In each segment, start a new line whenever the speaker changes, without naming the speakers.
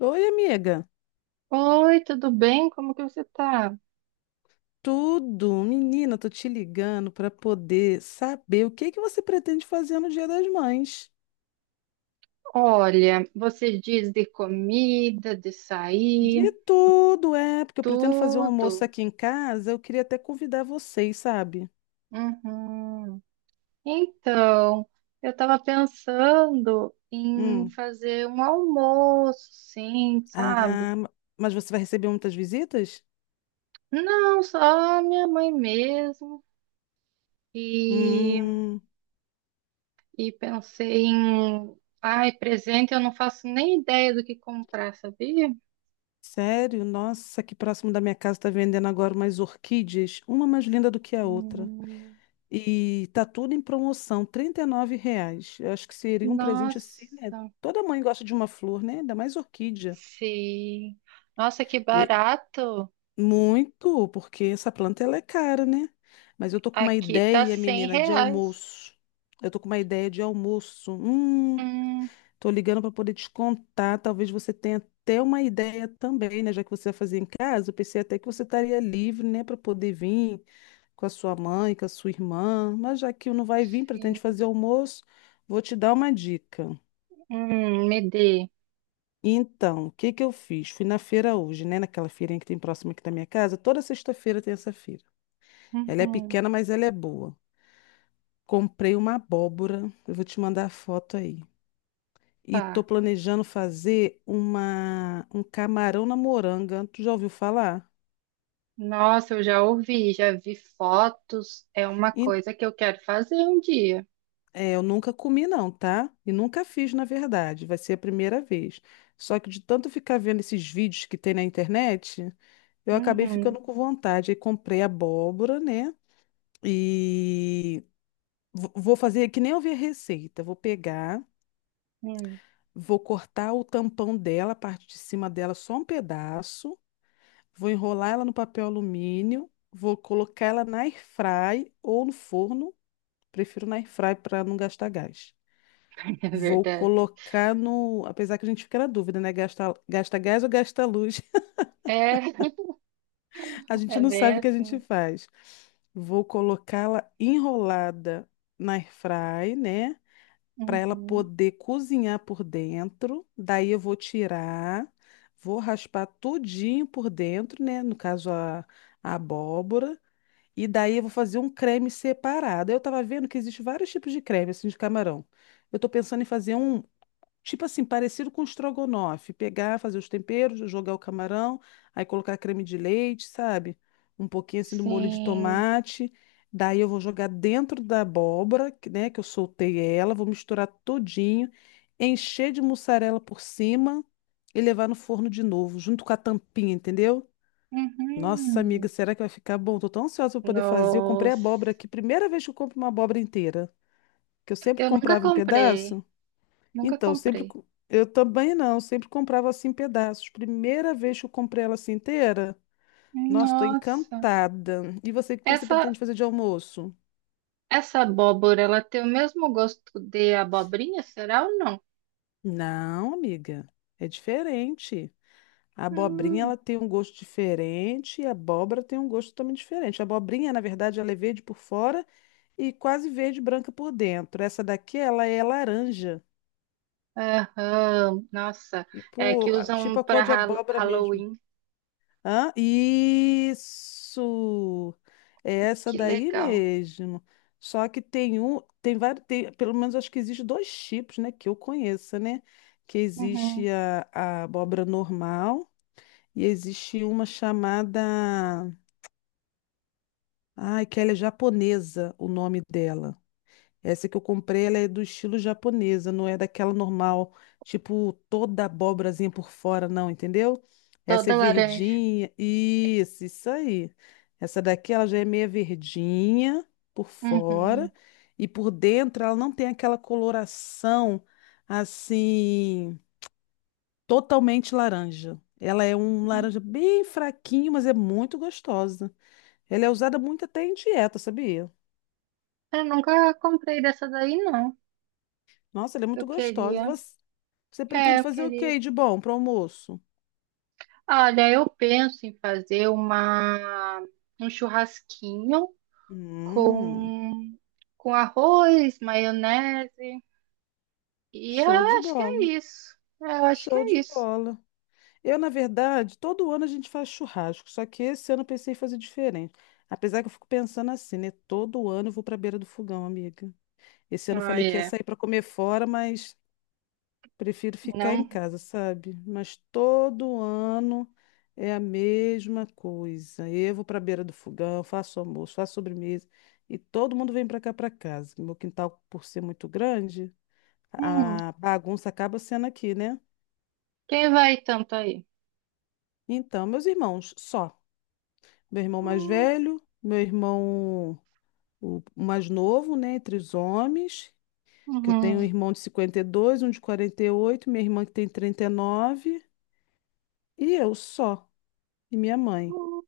Oi, amiga.
Oi, tudo bem? Como que você tá?
Tudo, menina, tô te ligando para poder saber o que que você pretende fazer no Dia das Mães.
Olha, você diz de comida, de sair,
De tudo, é, porque eu pretendo fazer um almoço
tudo.
aqui em casa, eu queria até convidar vocês, sabe?
Uhum. Então, eu estava pensando em
Hum.
fazer um almoço, sim, sabe?
Ah, mas você vai receber muitas visitas?
Não, só minha mãe mesmo. E,
Hum,
e pensei em, ai, presente, eu não faço nem ideia do que comprar, sabia?
Sério? Nossa, aqui próximo da minha casa tá vendendo agora umas orquídeas, uma mais linda do que a outra.
Hum,
E tá tudo em promoção, R$ 39. Eu acho que seria um presente assim, né?
nossa.
Toda mãe gosta de uma flor, né? Ainda mais orquídea.
Sim. Nossa, que
E
barato.
muito, porque essa planta ela é cara, né? Mas eu tô com uma
Aqui tá
ideia,
100
menina, de
reais.
almoço. Eu tô com uma ideia de almoço.
Hum,
Tô ligando para poder te contar, talvez você tenha até uma ideia também, né? Já que você vai fazer em casa, eu pensei até que você estaria livre, né, para poder vir com a sua mãe, com a sua irmã, mas já que não vai vir, pretende
sim.
fazer almoço, vou te dar uma dica.
Me dê.
Então, o que que eu fiz? Fui na feira hoje, né, naquela feirinha que tem próxima aqui da minha casa, toda sexta-feira tem essa feira. Ela é
Uhum,
pequena, mas ela é boa. Comprei uma abóbora, eu vou te mandar a foto aí. E tô
tá.
planejando fazer uma um camarão na moranga. Tu já ouviu falar?
Nossa, eu já ouvi, já vi fotos. É uma
Em-
coisa que eu quero fazer um dia.
É, eu nunca comi não, tá? E nunca fiz, na verdade. Vai ser a primeira vez. Só que de tanto ficar vendo esses vídeos que tem na internet, eu acabei
Uhum,
ficando com vontade. Aí comprei abóbora, né? E vou fazer que nem eu vi a receita. Vou pegar,
hum,
vou cortar o tampão dela, a parte de cima dela, só um pedaço. Vou enrolar ela no papel alumínio, vou colocar ela na airfry ou no forno, prefiro na airfry para não gastar gás.
é
Vou
verdade.
colocar no, apesar que a gente fica na dúvida, né? Gasta gás ou gasta luz?
É,
A gente
é
não
bem
sabe o que a gente
assim.
faz. Vou colocá-la enrolada na airfry, né? Para ela
Uhum,
poder cozinhar por dentro. Daí eu vou tirar, vou raspar tudinho por dentro, né? No caso a abóbora. E daí eu vou fazer um creme separado. Eu tava vendo que existe vários tipos de creme, assim, de camarão. Eu tô pensando em fazer um, tipo assim, parecido com estrogonofe. Pegar, fazer os temperos, jogar o camarão, aí colocar creme de leite, sabe? Um pouquinho assim do molho de
sim.
tomate. Daí eu vou jogar dentro da abóbora, que, né, que eu soltei ela, vou misturar todinho, encher de mussarela por cima e levar no forno de novo, junto com a tampinha, entendeu? Nossa, amiga,
Uhum.
será que vai ficar bom? Tô tão ansiosa pra poder fazer. Eu comprei abóbora
Nossa.
aqui, primeira vez que eu compro uma abóbora inteira, que eu sempre
Eu nunca
comprava em
comprei.
pedaço.
Nunca
Então, eu sempre
comprei.
eu também não, eu sempre comprava assim em pedaços. Primeira vez que eu comprei ela assim inteira. Nossa, tô
Nossa.
encantada. E você, o que você pretende
Essa
fazer de almoço?
Essa abóbora, ela tem o mesmo gosto de abobrinha, será ou não?
Não, amiga, é diferente. A abobrinha
Hum,
ela tem um gosto diferente e a abóbora tem um gosto totalmente diferente. A abobrinha, na verdade, ela é verde por fora e quase verde branca por dentro. Essa daqui, ela é laranja,
aham, nossa, é que
tipo,
usam
tipo a cor
para
de abóbora mesmo.
Halloween.
Hã? Isso! É essa
Que
daí
legal.
mesmo. Só que tem um, tem vários, pelo menos acho que existe dois tipos, né, que eu conheça, né? Que
Uhum,
existe a abóbora normal e existe uma chamada. Ai, que ela é japonesa, o nome dela. Essa que eu comprei, ela é do estilo japonesa, não é daquela normal, tipo toda abobrazinha por fora, não, entendeu? Essa
toda
é
laranja.
verdinha, isso aí. Essa daqui, ela já é meia verdinha por fora
Uhum.
e por dentro ela não tem aquela coloração assim totalmente laranja. Ela é um laranja bem fraquinho, mas é muito gostosa. Ela é usada muito até em dieta, sabia?
Eu nunca comprei dessa daí, não.
Nossa, ela é muito
Eu
gostosa. E
queria.
você
É,
pretende
eu
fazer o
queria.
quê de bom para almoço?
Olha, eu penso em fazer uma um churrasquinho
Hum,
com com arroz, maionese. E eu
Show de
acho que
bola.
é isso. Eu acho que
Show
é
de
isso.
bola. Eu, na verdade, todo ano a gente faz churrasco, só que esse ano eu pensei em fazer diferente. Apesar que eu fico pensando assim, né? Todo ano eu vou para a beira do fogão, amiga. Esse ano eu
Ah,
falei que ia
é.
sair para comer fora, mas prefiro ficar em
Não.
casa, sabe? Mas todo ano é a mesma coisa. Eu vou para a beira do fogão, faço almoço, faço sobremesa e todo mundo vem para cá para casa. Meu quintal, por ser muito grande,
Hum.
a bagunça acaba sendo aqui, né?
Quem vai tanto aí?
Então, meus irmãos, só. Meu irmão mais
Hum,
velho, meu irmão o mais novo, né, entre os homens, que eu tenho um
uhum,
irmão de 52, um de 48, minha irmã que tem 39 e eu só, e minha mãe.
hum,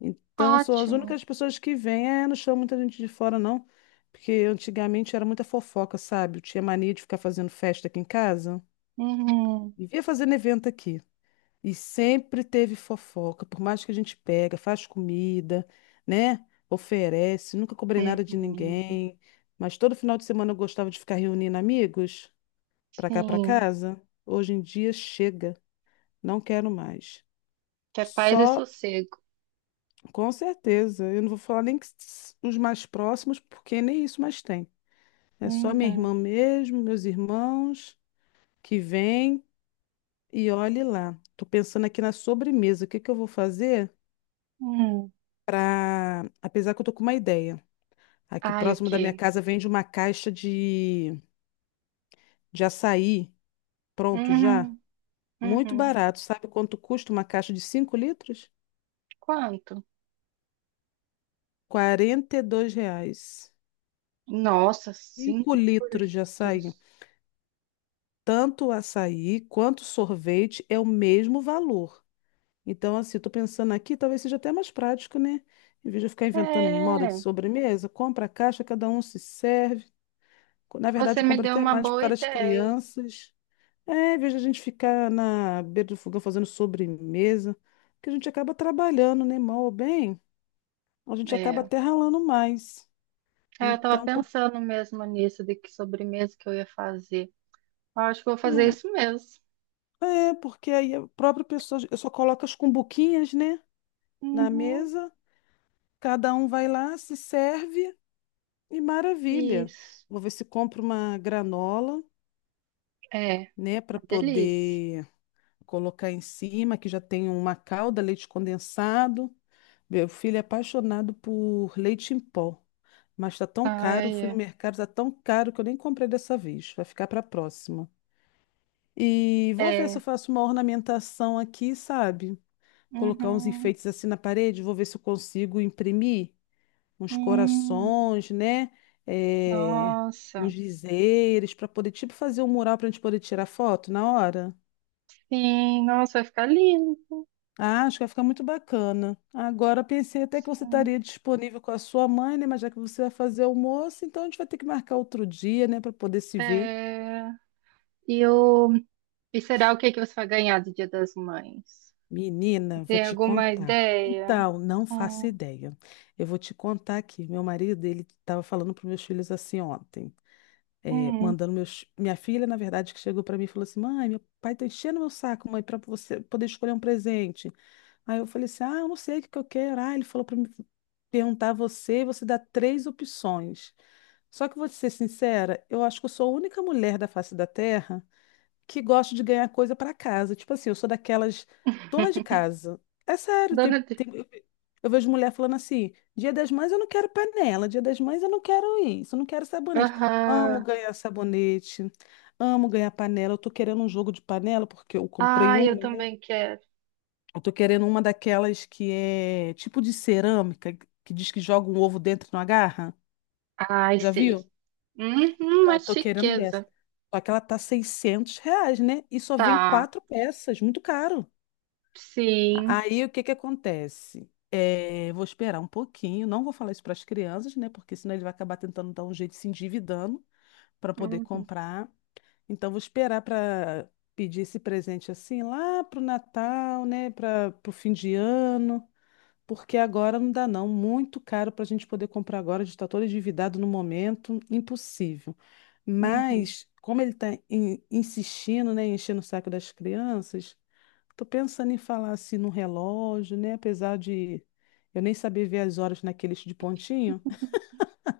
Então, são as
ótimo.
únicas pessoas que vêm. É, não chama muita gente de fora, não. Porque antigamente era muita fofoca, sabe? Eu tinha mania de ficar fazendo festa aqui em casa.
Uhum,
Vivia fazendo evento aqui. E sempre teve fofoca. Por mais que a gente pega, faz comida, né? Oferece. Nunca cobrei nada de
uhum.
ninguém. Mas todo final de semana eu gostava de ficar reunindo amigos pra cá, pra
Sim.
casa. Hoje em dia chega. Não quero mais.
Que é paz e
Só.
sossego.
Com certeza. Eu não vou falar nem que os mais próximos, porque nem isso mais tem. É só minha
Uhum.
irmã mesmo, meus irmãos que vêm e olhe lá. Tô pensando aqui na sobremesa. O que que eu vou fazer
Uhum.
para, apesar que eu tô com uma ideia. Aqui
Ai, o
próximo da minha
quê?
casa vende uma caixa de açaí pronto já,
Uhum.
muito
Uhum.
barato. Sabe quanto custa uma caixa de 5 litros?
Quanto?
R$ 42.
Nossa, cinco
5 litros de açaí.
litros.
Tanto o açaí quanto o sorvete é o mesmo valor. Então, assim, tô pensando aqui, talvez seja até mais prático, né? Em vez de eu ficar inventando moda de
É.
sobremesa, compra a caixa, cada um se serve. Na
Você
verdade, eu
me
compro
deu
até
uma
mais por
boa
causa das
ideia.
crianças. É, em vez de a gente ficar na beira do fogão fazendo sobremesa, que a gente acaba trabalhando, né? Mal ou bem, a gente acaba
É.
até ralando mais.
É, eu tava
Então,
pensando mesmo nisso, de que sobremesa que eu ia fazer. Eu acho que vou fazer
é,
isso mesmo.
é, porque aí a própria pessoa, eu só coloco as cumbuquinhas, né? Na
Uhum.
mesa. Cada um vai lá, se serve e maravilha.
Isso.
Vou ver se compro uma granola,
É,
né, para
uma delícia.
poder colocar em cima, que já tem uma calda, leite condensado. Meu filho é apaixonado por leite em pó, mas tá tão caro,
Ai,
fui no
é.
mercado, tá tão caro que eu nem comprei dessa vez. Vai ficar para a próxima. E vou ver se eu
É.
faço uma ornamentação aqui, sabe? Colocar uns
Uhum.
enfeites assim na parede, vou ver se eu consigo imprimir uns
Hum,
corações, né? É, uns
nossa.
dizeres, para poder, tipo, fazer um mural para a gente poder tirar foto na hora.
Sim, nossa, vai ficar lindo.
Ah, acho que vai ficar muito bacana. Agora pensei até que você
Sim.
estaria disponível com a sua mãe, né? Mas já que você vai fazer almoço, então a gente vai ter que marcar outro dia, né, para poder se ver.
É. E, o... E será o que que você vai ganhar do Dia das Mães?
Menina, vou
Tem
te
alguma
contar.
ideia?
Então, não faço
Hum.
ideia. Eu vou te contar aqui. Meu marido, ele estava falando para meus filhos assim ontem. É,
Hum.
mandando meus. Minha filha, na verdade, que chegou para mim e falou assim: mãe, meu pai tá enchendo meu saco, mãe, para você poder escolher um presente. Aí eu falei assim: ah, eu não sei o que que eu quero. Ah, ele falou para mim perguntar a você, e você dá três opções. Só que vou te ser sincera, eu acho que eu sou a única mulher da face da Terra que gosto de ganhar coisa para casa. Tipo assim, eu sou daquelas dona de casa. É sério,
Dona de...
eu vejo mulher falando assim: Dia das Mães eu não quero panela, Dia das Mães eu não quero isso, eu não quero sabonete. Amo
Aham.
ganhar sabonete, amo ganhar panela. Eu tô querendo um jogo de panela porque eu comprei
Ai,
uma,
eu
né?
também quero.
Eu tô querendo uma daquelas que é tipo de cerâmica, que diz que joga um ovo dentro e não agarra.
Ai,
Já
sei.
viu?
Uhum,
Então,
uma
eu tô querendo dessa.
chiqueza.
Só que ela tá R$ 600, né? E só vem
Tá.
quatro peças, muito caro.
Sim.
Aí o que que acontece? Vou esperar um pouquinho, não vou falar isso para as crianças, né? Porque senão ele vai acabar tentando dar um jeito de se endividando para poder
Uhum,
comprar. Então vou esperar para pedir esse presente assim lá pro Natal, né? Para o fim de ano. Porque agora não dá, não. Muito caro para a gente poder comprar agora. A gente está todo endividado no momento, impossível.
uhum.
Mas, como ele está insistindo, né, enchendo o saco das crianças, estou pensando em falar assim no relógio, né? Apesar de eu nem saber ver as horas naquele de pontinho.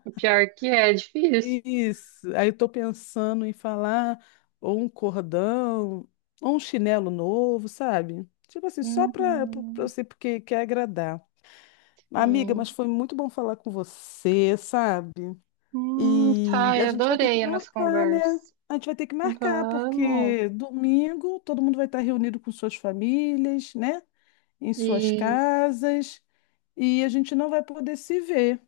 O pior que é, é difícil.
Isso. Aí eu tô pensando em falar ou um cordão, ou um chinelo novo, sabe? Tipo assim, só para
Uhum,
você, porque quer agradar. Amiga, mas
sim.
foi muito bom falar com você, sabe? E
Tá,
a
eu
gente vai ter que
adorei a nossa
marcar, né?
conversa.
A gente vai ter que marcar,
Vamos.
porque domingo todo mundo vai estar reunido com suas famílias, né? Em suas
Isso.
casas, e a gente não vai poder se ver,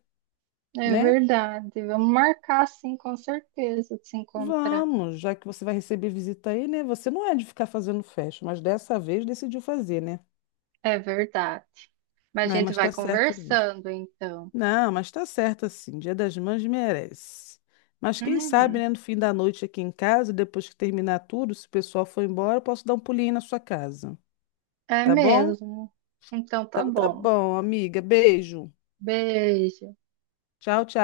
É
né?
verdade. Vamos marcar, sim, com certeza, de se encontrar.
Vamos, já que você vai receber visita aí, né? Você não é de ficar fazendo festa, mas dessa vez decidiu fazer, né?
É verdade. Mas a
Ah,
gente
mas
vai
tá certa mesmo.
conversando, então.
Não, mas tá certo assim. Dia das Mães merece. Mas quem sabe,
Uhum.
né, no fim da noite aqui em casa, depois que terminar tudo, se o pessoal for embora, eu posso dar um pulinho aí na sua casa.
É
Tá bom?
mesmo. Então tá
Então tá
bom.
bom, amiga. Beijo.
Beijo.
Tchau, tchau.